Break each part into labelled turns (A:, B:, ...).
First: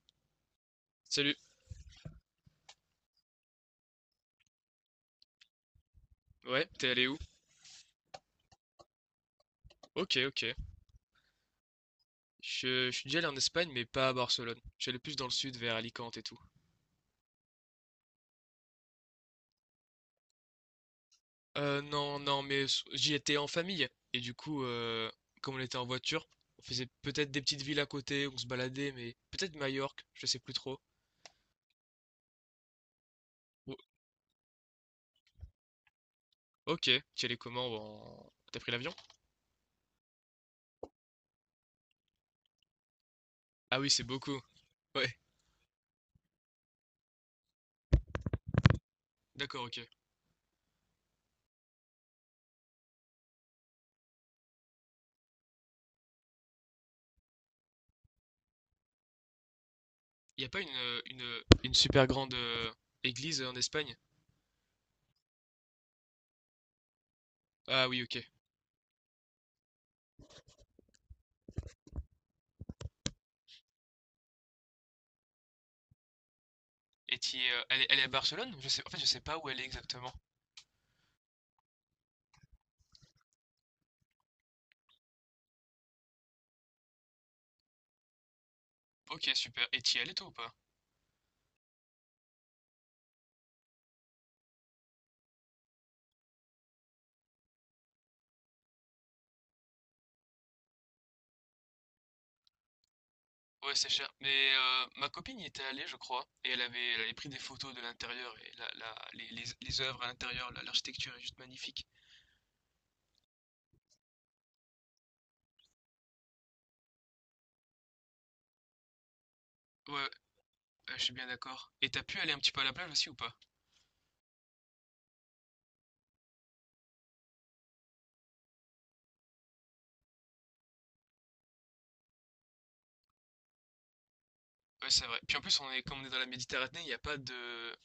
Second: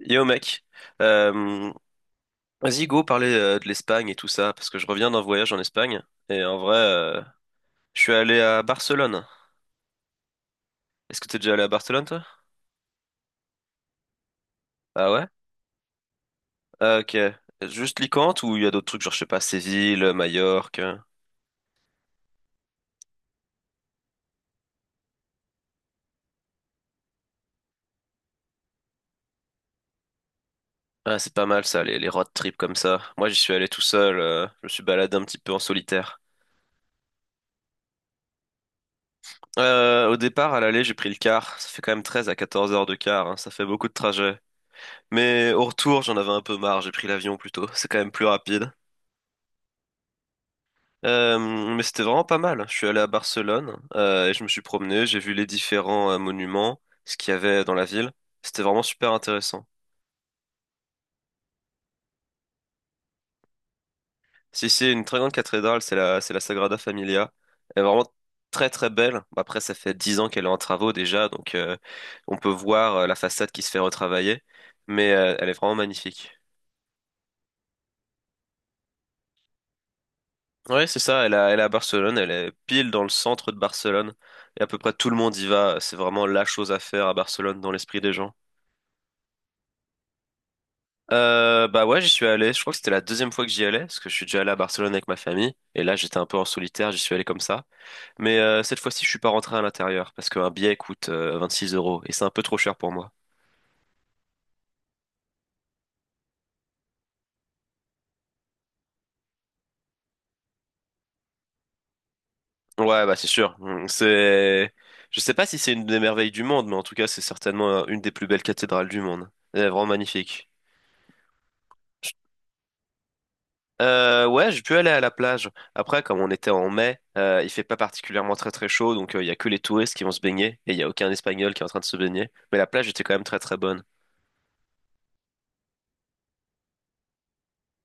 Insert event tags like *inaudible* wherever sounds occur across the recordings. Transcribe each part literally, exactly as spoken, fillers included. A: Yo mec,
B: Salut.
A: euh, vas-y go parler euh, de l'Espagne et tout ça, parce que je reviens d'un voyage en Espagne, et en
B: Ouais,
A: vrai,
B: t'es allé où?
A: euh, je suis allé à Barcelone.
B: Ok, ok.
A: Est-ce que t'es déjà allé à Barcelone toi?
B: Je, je suis déjà allé en Espagne, mais pas à Barcelone. J'allais
A: Ah
B: plus dans
A: ouais?
B: le sud, vers Alicante et tout.
A: Ah, ok. Juste Alicante ou il y a d'autres trucs, genre je sais pas, Séville, Majorque. euh.
B: Euh, non, non, mais s- j'y étais en famille. Et du coup, euh, comme on était en voiture, on faisait peut-être des petites villes à côté, on se baladait, mais peut-être Majorque, je sais plus trop.
A: Ah c'est pas mal ça, les, les road trips comme ça. Moi j'y suis allé
B: Ou-
A: tout seul, euh, je me suis baladé un petit peu en solitaire.
B: ok, t'y allais comment? en- T'as pris l'avion?
A: Euh, au départ, à l'aller, j'ai pris le car. Ça fait quand même treize à quatorze heures de car, hein, ça fait
B: Ah
A: beaucoup
B: oui,
A: de
B: c'est
A: trajet.
B: beaucoup. Ouais,
A: Mais au retour, j'en avais un peu marre, j'ai pris l'avion plutôt, c'est quand même plus rapide.
B: d'accord, ok.
A: Euh, mais c'était vraiment pas mal. Je suis allé à Barcelone euh, et je me suis promené, j'ai vu les différents euh, monuments, ce qu'il y avait dans la ville. C'était vraiment super intéressant.
B: Y a pas une, euh, une, une super grande euh, église en Espagne?
A: Si c'est une très grande cathédrale, c'est la, c'est la Sagrada Familia. Elle est
B: Ah oui,
A: vraiment
B: ok.
A: très très belle. Après, ça fait dix ans qu'elle est en travaux déjà, donc euh, on peut voir euh, la façade qui se fait retravailler, mais euh, elle est vraiment magnifique.
B: Et t'y, euh, elle est, elle est à Barcelone? Je sais, en fait, je sais pas où elle est exactement.
A: Ouais, c'est ça. Elle est elle est à Barcelone. Elle est pile dans le centre de Barcelone et à peu près tout le monde y va. C'est vraiment la chose à faire à Barcelone dans l'esprit des gens.
B: Ok, super. Et t'y es allé toi ou pas?
A: Euh, bah ouais, j'y suis allé. Je crois que c'était la deuxième fois que j'y allais, parce que je suis déjà allé à Barcelone avec ma famille. Et là, j'étais un peu en solitaire, j'y suis allé comme ça. Mais euh, cette fois-ci, je suis pas rentré à l'intérieur, parce qu'un billet coûte euh, six euros, et c'est un peu trop cher pour moi.
B: Ouais, c'est cher. Mais euh, ma copine y était allée, je crois, et elle avait, elle avait pris des photos de l'intérieur, et la, la- les, les, les œuvres à l'intérieur, la- l'architecture est juste magnifique.
A: Ouais, bah c'est sûr. Mm, C'est, je sais pas si c'est une des merveilles du monde, mais en tout cas, c'est certainement euh, une des plus belles cathédrales du monde. Elle est vraiment
B: Ouais, ouais,
A: magnifique.
B: je suis bien d'accord. Et t'as pu aller un petit peu à la plage aussi ou pas?
A: Euh, ouais, j'ai pu aller à la plage. Après, comme on était en mai, euh, il fait pas particulièrement très très chaud, donc euh, il y a que les touristes qui vont se baigner et il y a aucun Espagnol qui est en train de se baigner. Mais la plage était quand même très très bonne.
B: Ouais, c'est vrai. Puis en plus, on est, comme on est dans la Méditerranée, il n'y a pas de,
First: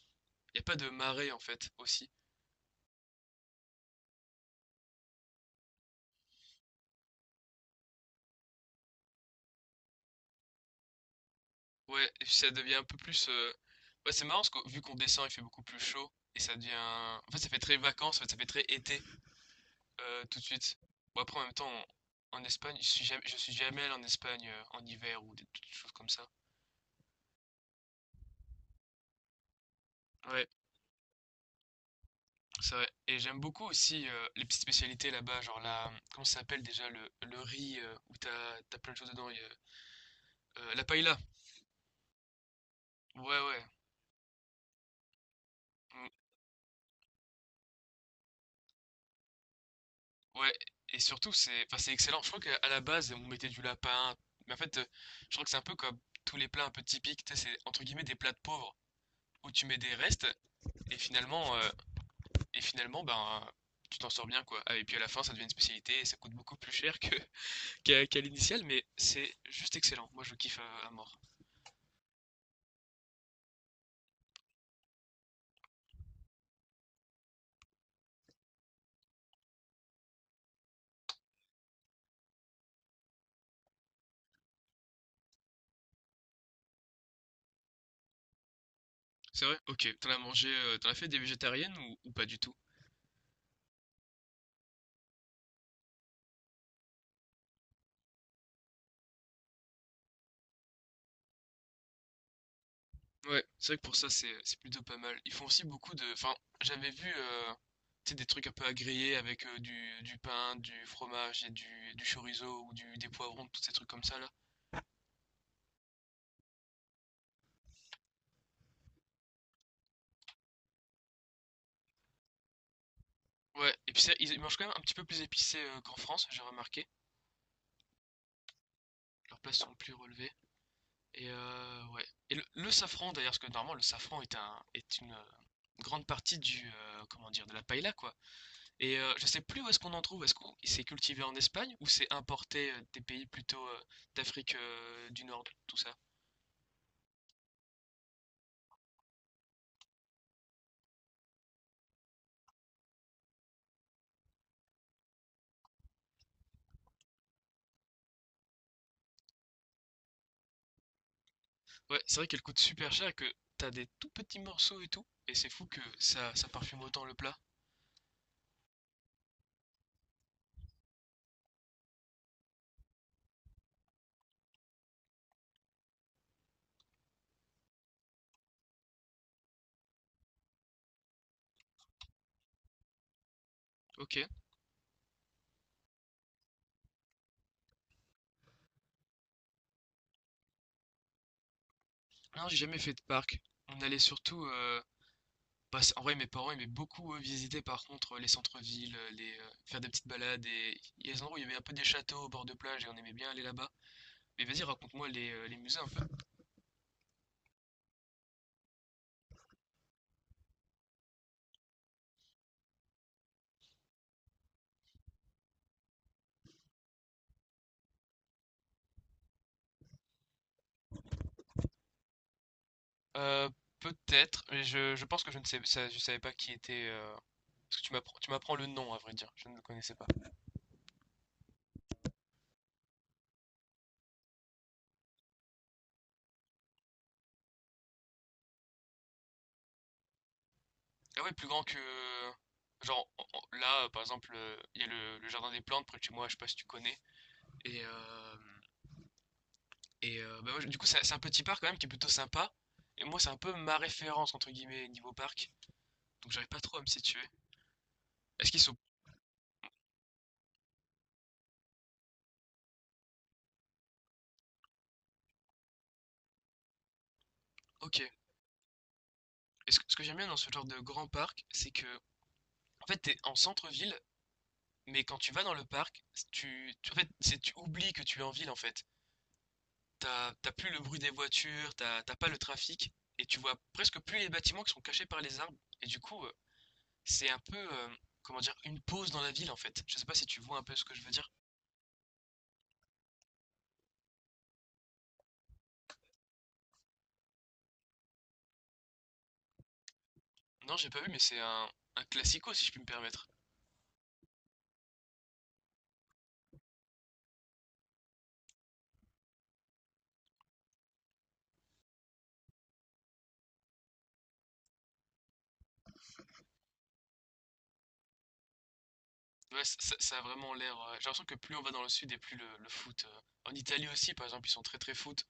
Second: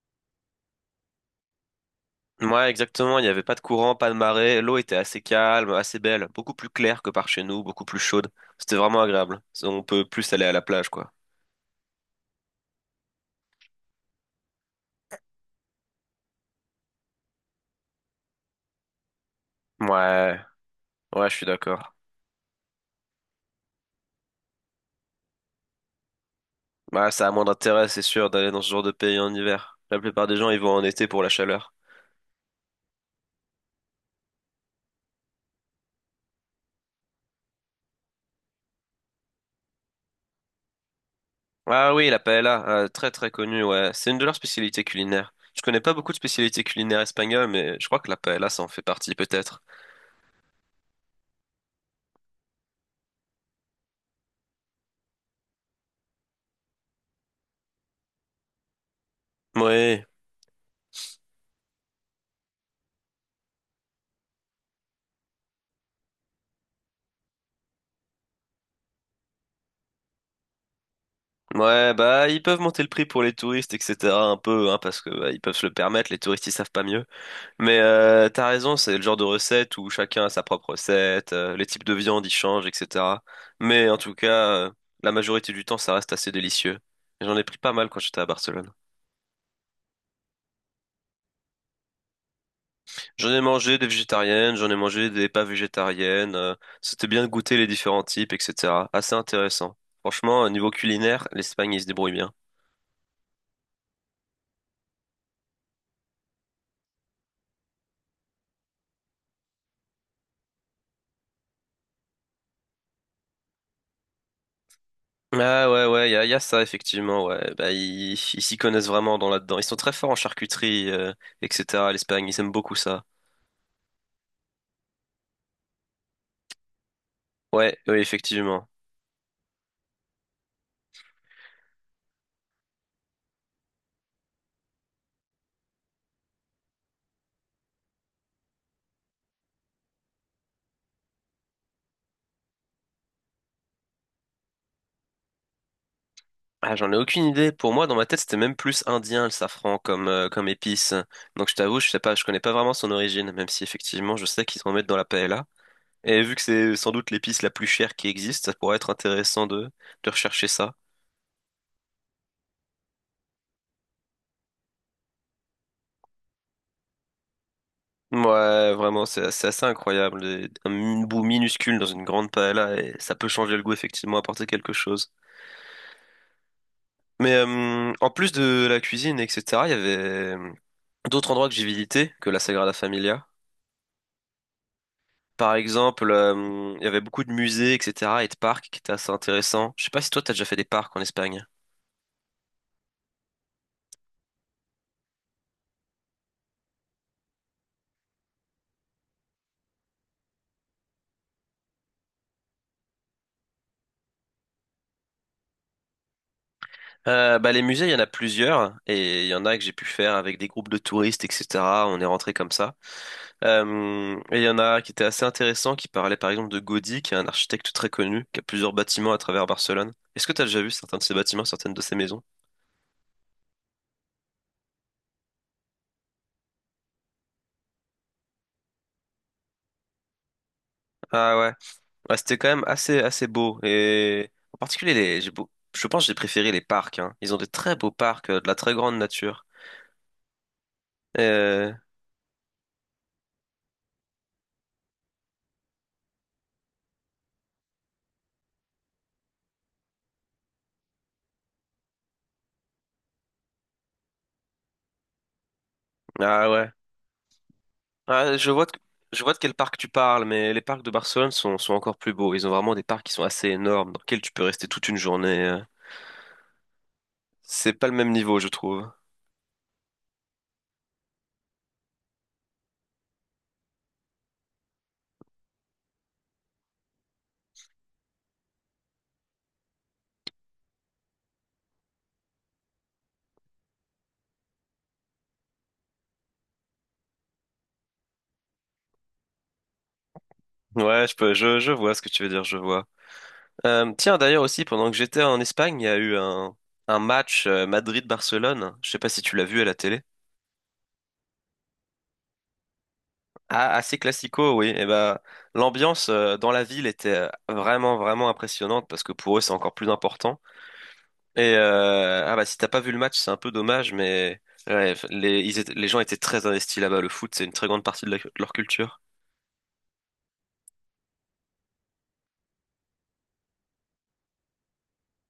B: il y a pas de marée en fait, aussi.
A: Ouais, exactement. Il n'y avait pas de courant, pas de marée. L'eau était assez calme, assez belle, beaucoup plus claire que par chez nous, beaucoup plus chaude. C'était vraiment agréable. On peut plus aller à la plage, quoi.
B: Ouais, et puis ça devient un peu plus... euh, Ouais, c'est marrant, parce que vu qu'on descend, il fait beaucoup plus chaud, et ça devient... En fait, ça fait très vacances, en fait, ça fait très été. Euh,
A: Ouais,
B: tout de suite. Bon,
A: ouais, je
B: après, en
A: suis
B: même temps,
A: d'accord.
B: en, Espagne, je suis jamais, je suis jamais allé en Espagne euh, en hiver ou des, toutes choses comme ça.
A: Bah, ça a moins d'intérêt, c'est sûr, d'aller dans ce genre de pays en hiver. La plupart des
B: Ouais,
A: gens, ils vont en été pour la chaleur.
B: c'est vrai. Et j'aime beaucoup aussi euh, les petites spécialités là-bas, genre la, comment ça s'appelle déjà, le, le riz euh, où t'as, t'as plein de choses dedans. Il y a- euh, la paella.
A: Ah oui, la paella, euh, très très
B: Ouais,
A: connue,
B: ouais.
A: ouais. C'est une de leurs spécialités culinaires. Je connais pas
B: Mm,
A: beaucoup de spécialités culinaires espagnoles, mais je crois que la paella, ça en fait partie peut-être.
B: ouais. Et surtout, c'est, enfin, c'est excellent. Je crois qu'à à la base, on mettait du lapin. Mais en fait, euh, je crois que c'est un peu comme tous les plats un peu typiques. Tu sais, c'est entre guillemets des plats de pauvres où tu mets des
A: Oui.
B: restes et finalement, euh, Et finalement, ben, tu t'en sors bien, quoi. Ah, et puis à la fin, ça devient une spécialité et ça coûte beaucoup plus cher que, *laughs* qu'à, qu'à l'initiale, mais c'est juste excellent. Moi, je kiffe à, à mort.
A: Ouais, bah ils peuvent monter le prix pour les touristes, et cetera un peu, hein, parce que bah, ils peuvent se le permettre, les touristes ils savent pas mieux. Mais euh, t'as raison, c'est le genre de recette où chacun a sa propre recette, euh, les types de viande ils changent, et cetera. Mais en tout cas, euh, la majorité du temps ça reste assez délicieux. J'en ai pris pas mal quand j'étais à Barcelone.
B: C'est vrai? Ok. T'en as mangé, euh, t'en as fait des végétariennes ou, ou pas du tout?
A: J'en ai mangé des végétariennes, j'en ai mangé des pas végétariennes. euh, C'était bien de goûter les différents types, et cetera. Assez intéressant. Franchement, euh, niveau culinaire, l'Espagne, ils se débrouillent bien.
B: Ouais, c'est vrai que pour ça, c'est, c'est plutôt pas mal. Ils font aussi beaucoup de. Enfin, j'avais vu euh, tu sais, des trucs un peu à griller avec euh, du, du pain, du fromage et du, du chorizo ou du, des poivrons, tous ces trucs comme ça, là.
A: Ah ouais, ouais, il y a, y a ça, effectivement, ouais. Bah, ils ils s'y connaissent vraiment dans là-dedans. Ils sont très forts en charcuterie, euh, et cetera. L'Espagne, ils aiment beaucoup ça.
B: Ouais, et puis ça, ils ils mangent quand même un petit peu plus épicé euh, qu'en France, j'ai remarqué.
A: Ouais, oui, effectivement.
B: Leurs plats sont plus relevés. Et euh, ouais. Et le, le safran d'ailleurs, parce que normalement le safran est un est une euh, grande partie du euh, comment dire de la paella quoi. Et euh, je sais plus où est-ce qu'on en trouve. Est-ce qu'on c'est cultivé en Espagne ou c'est importé euh, des pays plutôt euh, d'Afrique euh, du Nord, tout ça.
A: Ah, j'en ai aucune idée. Pour moi, dans ma tête, c'était même plus indien, le safran, comme, euh, comme épice. Donc, je t'avoue, je sais pas, je connais pas vraiment son origine, même si, effectivement, je sais qu'ils en mettent dans la paella. Et vu que c'est sans doute l'épice la plus chère qui existe, ça pourrait être intéressant de, de, rechercher ça.
B: Ouais, c'est vrai qu'elle coûte super cher et que t'as des tout petits morceaux et tout. Et c'est fou que ça ça parfume autant le plat.
A: Ouais, vraiment, c'est c'est assez incroyable. Et un bout minuscule dans une grande paella, et ça peut changer le goût, effectivement, apporter quelque chose. Mais euh, en plus de la cuisine, et cetera, il y avait euh, d'autres endroits que j'ai visités que la Sagrada Familia.
B: Ok.
A: Par exemple, euh, il y avait beaucoup de musées, et cetera, et de parcs qui étaient assez intéressants. Je sais pas si toi, t'as déjà fait des parcs en Espagne.
B: Non, j'ai jamais fait de parc. On allait surtout euh, bah, en vrai, mes parents aimaient beaucoup euh, visiter par contre euh, les centres-villes, euh, les, euh, faire des petites balades et il y a des endroits où il y avait un peu des châteaux au bord de plage et on aimait bien aller là-bas. Mais vas-y, raconte-moi les, euh, les musées un peu.
A: Euh, bah, les musées, il y en a plusieurs, et il y en a que j'ai pu faire avec des groupes de touristes, et cetera. On est rentré comme ça. Euh, et il y en a qui étaient assez intéressants, qui parlaient par exemple de Gaudí, qui est un architecte très connu, qui a plusieurs bâtiments à travers Barcelone. Est-ce que t'as déjà vu certains de ces bâtiments, certaines de ces maisons?
B: Euh, Peut-être, mais je, je pense que je ne sais, ça- je savais pas qui était. euh, Parce que tu m'apprends, tu m'apprends le nom à vrai dire, je ne le connaissais pas.
A: Ah ouais. Ouais, c'était quand même assez, assez beau. Et en particulier, les, j'ai beau- je pense que j'ai préféré les parcs, hein. Ils ont des très beaux parcs, euh, de la très grande nature.
B: Ah ouais, plus grand
A: Euh,
B: que. Genre en- en- là, euh, par exemple, euh, il y a le, le jardin des plantes près de chez moi, je sais pas si tu connais. Et euh, Et euh, bah, moi, je- du coup, c'est c'est un petit parc quand même qui est plutôt sympa. Et moi, c'est un peu ma référence, entre guillemets, niveau parc. Donc, j'arrive
A: Ah
B: pas
A: ouais.
B: trop à me situer.
A: Ah, je
B: Est-ce qu'ils
A: vois de...
B: sont...
A: je vois de quel parc tu parles, mais les parcs de Barcelone sont, sont encore plus beaux. Ils ont vraiment des parcs qui sont assez énormes, dans lesquels tu peux rester toute une journée. euh. C'est pas le
B: Ok.
A: même niveau, je trouve.
B: Et ce que, ce que j'aime bien dans ce genre de grand parc, c'est que, en fait, t'es en centre-ville, mais quand tu vas dans le parc, tu, tu- en fait, c'est- tu oublies que tu es en ville, en fait. T'as, t'as plus le bruit des voitures, t'as, t'as pas le trafic, et tu vois presque plus les bâtiments qui sont cachés par les arbres. Et du coup, euh, c'est un peu, euh, comment dire, une pause dans la ville, en fait. Je sais pas si tu vois un peu ce que je
A: Ouais,
B: veux
A: je
B: dire.
A: peux, je, je vois ce que tu veux dire, je vois. Euh, tiens, d'ailleurs aussi, pendant que j'étais en Espagne, il y a eu un, un match euh, Madrid-Barcelone. Je sais pas si tu l'as vu à la télé.
B: Non, j'ai pas vu, mais c'est un, un classico, si je puis me permettre.
A: Ah, assez classico, oui. Et ben, l'ambiance euh, dans la ville était euh, vraiment, vraiment impressionnante parce que pour eux, c'est encore plus important. Et euh, ah bah, si t'as pas vu le match, c'est un peu dommage, mais ouais, les, ils étaient- les gens étaient très investis là-bas. Le foot, c'est une très grande partie de, la- de leur culture.
B: Ouais, ça, ça- ça a vraiment l'air. Euh, j'ai l'impression que plus on va dans le sud et plus le, le foot. euh, En Italie aussi, par exemple, ils sont très très foot.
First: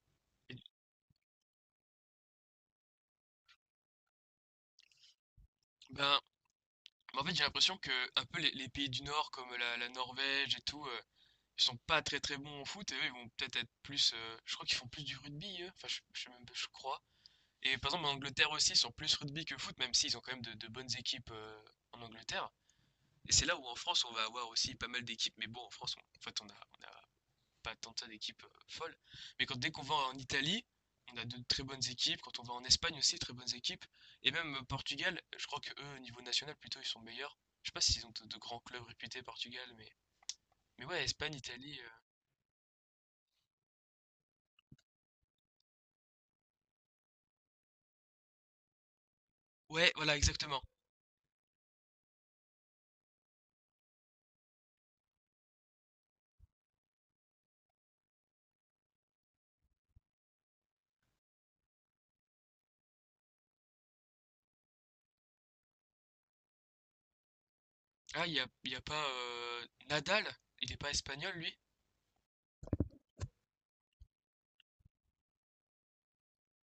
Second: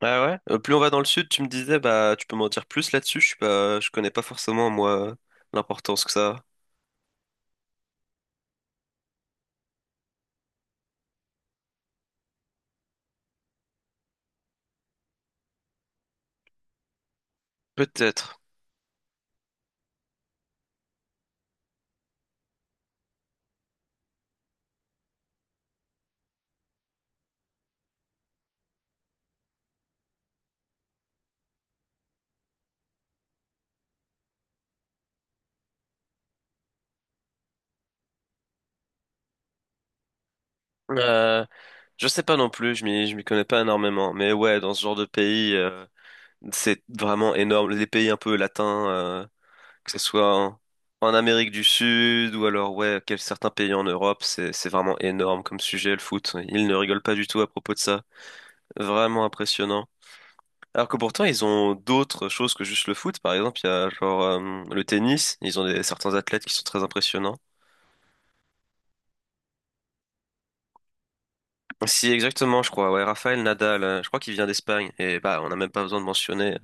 A: Ah ouais.
B: Et,
A: Euh, plus on va dans le sud, tu me disais, bah, tu peux m'en dire plus là-dessus. Je suis pas, je connais pas forcément moi l'importance que
B: ben,
A: ça a.
B: en fait, j'ai l'impression que un peu les, les pays du Nord, comme la, la Norvège et tout, euh, ils sont pas très très bons au foot et eux, ils vont peut-être être plus. euh, Je crois qu'ils font plus du rugby, eux. Enfin, je, je sais même pas, je crois. Et par exemple, en
A: Peut-être.
B: Angleterre aussi, ils sont plus rugby que foot, même s'ils ont quand même de, de bonnes équipes euh, en Angleterre. Et c'est là où en France, on va avoir aussi pas mal d'équipes, mais bon, en France, on- en fait, on a, on a pas tant que ça d'équipes euh, folles. Mais quand, dès qu'on va en Italie, on a de très bonnes équipes. Quand on va en Espagne aussi, très bonnes équipes. Et même euh, Portugal, je crois que eux, au niveau national, plutôt, ils sont meilleurs. Je sais pas s'ils ont de, de grands clubs réputés, Portugal, mais. Mais ouais, Espagne,
A: Euh,
B: Italie. euh,
A: je sais pas non plus. Je m'y, je m'y connais pas énormément. Mais ouais, dans ce genre de pays. C'est vraiment énorme. Les pays un peu latins, euh,
B: Ouais,
A: que ce
B: voilà,
A: soit en,
B: exactement.
A: en Amérique du Sud ou alors ouais, quel- certains pays en Europe, c'est c'est vraiment énorme comme sujet le foot. Ils ne rigolent pas du tout à propos de ça. Vraiment impressionnant. Alors que pourtant ils ont d'autres choses que juste le foot. Par exemple, il y a genre euh, le tennis. Ils ont des, certains athlètes qui sont très impressionnants.
B: Ah, il y a, il y a pas euh, Nadal? Il est pas espagnol, lui?
A: Si exactement, je crois. Ouais, Rafael Nadal. euh, je crois qu'il vient d'Espagne. Et bah, on n'a même pas besoin de mentionner. euh,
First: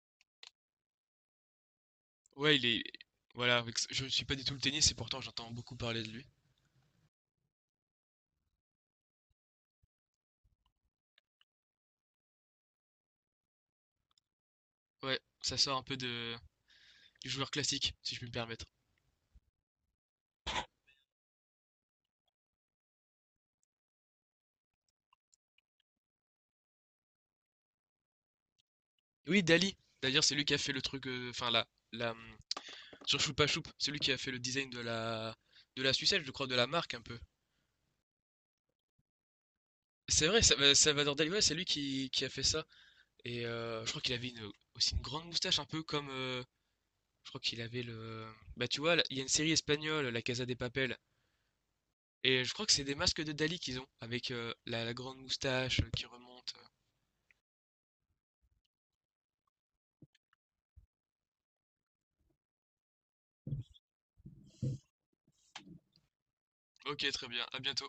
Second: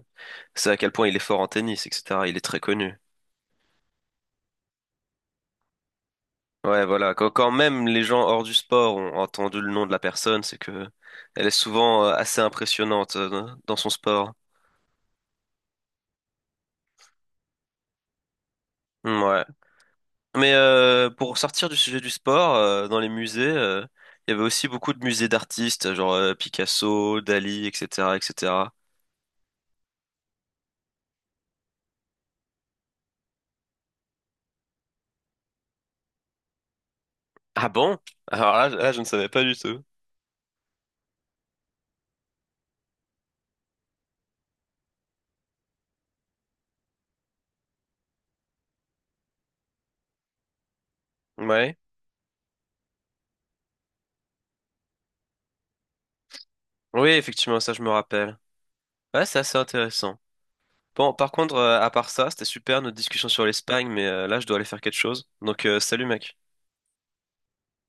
A: C'est à quel point il est fort en tennis, et cetera. Il est
B: Ouais,
A: très
B: il est.
A: connu.
B: Voilà, avec- je ne suis pas du tout le tennis et pourtant j'entends beaucoup parler de lui.
A: Ouais, voilà. Quand quand même les gens hors du sport ont entendu le nom de la personne, c'est que elle est souvent euh, assez impressionnante euh, dans son sport.
B: Ouais, ça sort un peu de... du joueur classique, si je puis me permettre.
A: Mm, ouais. Mais euh, pour sortir du sujet du sport, euh, dans les musées, euh, il y avait aussi beaucoup de musées d'artistes, genre euh, Picasso, Dali, et cetera, et cetera.
B: Oui, Dali. D'ailleurs, c'est lui qui a fait le truc, euh, enfin, la, la, hum, sur Choupa Choup, celui qui a fait le design de la, de la sucette, je crois, de la marque un peu.
A: Ah bon? Alors là, là, je ne savais pas du tout.
B: C'est vrai, Sa- Salvador Dali, ouais, c'est lui qui, qui a fait ça. Et euh, je crois qu'il avait une- aussi une grande moustache, un peu comme. euh, Je crois qu'il avait le. Bah, tu vois, là, il y a une série espagnole, La Casa des Papel.
A: Ouais.
B: Et je crois que c'est des masques de Dali qu'ils ont, avec euh, la, la grande moustache euh, qui remonte.
A: Oui, effectivement, ça, je me rappelle. Ouais, c'est assez intéressant. Bon, par contre, euh, à part ça, c'était super notre discussion sur l'Espagne, mais euh, là, je dois aller faire quelque chose. Donc, euh, salut, mec.
B: euh. Ok, très bien, à bientôt.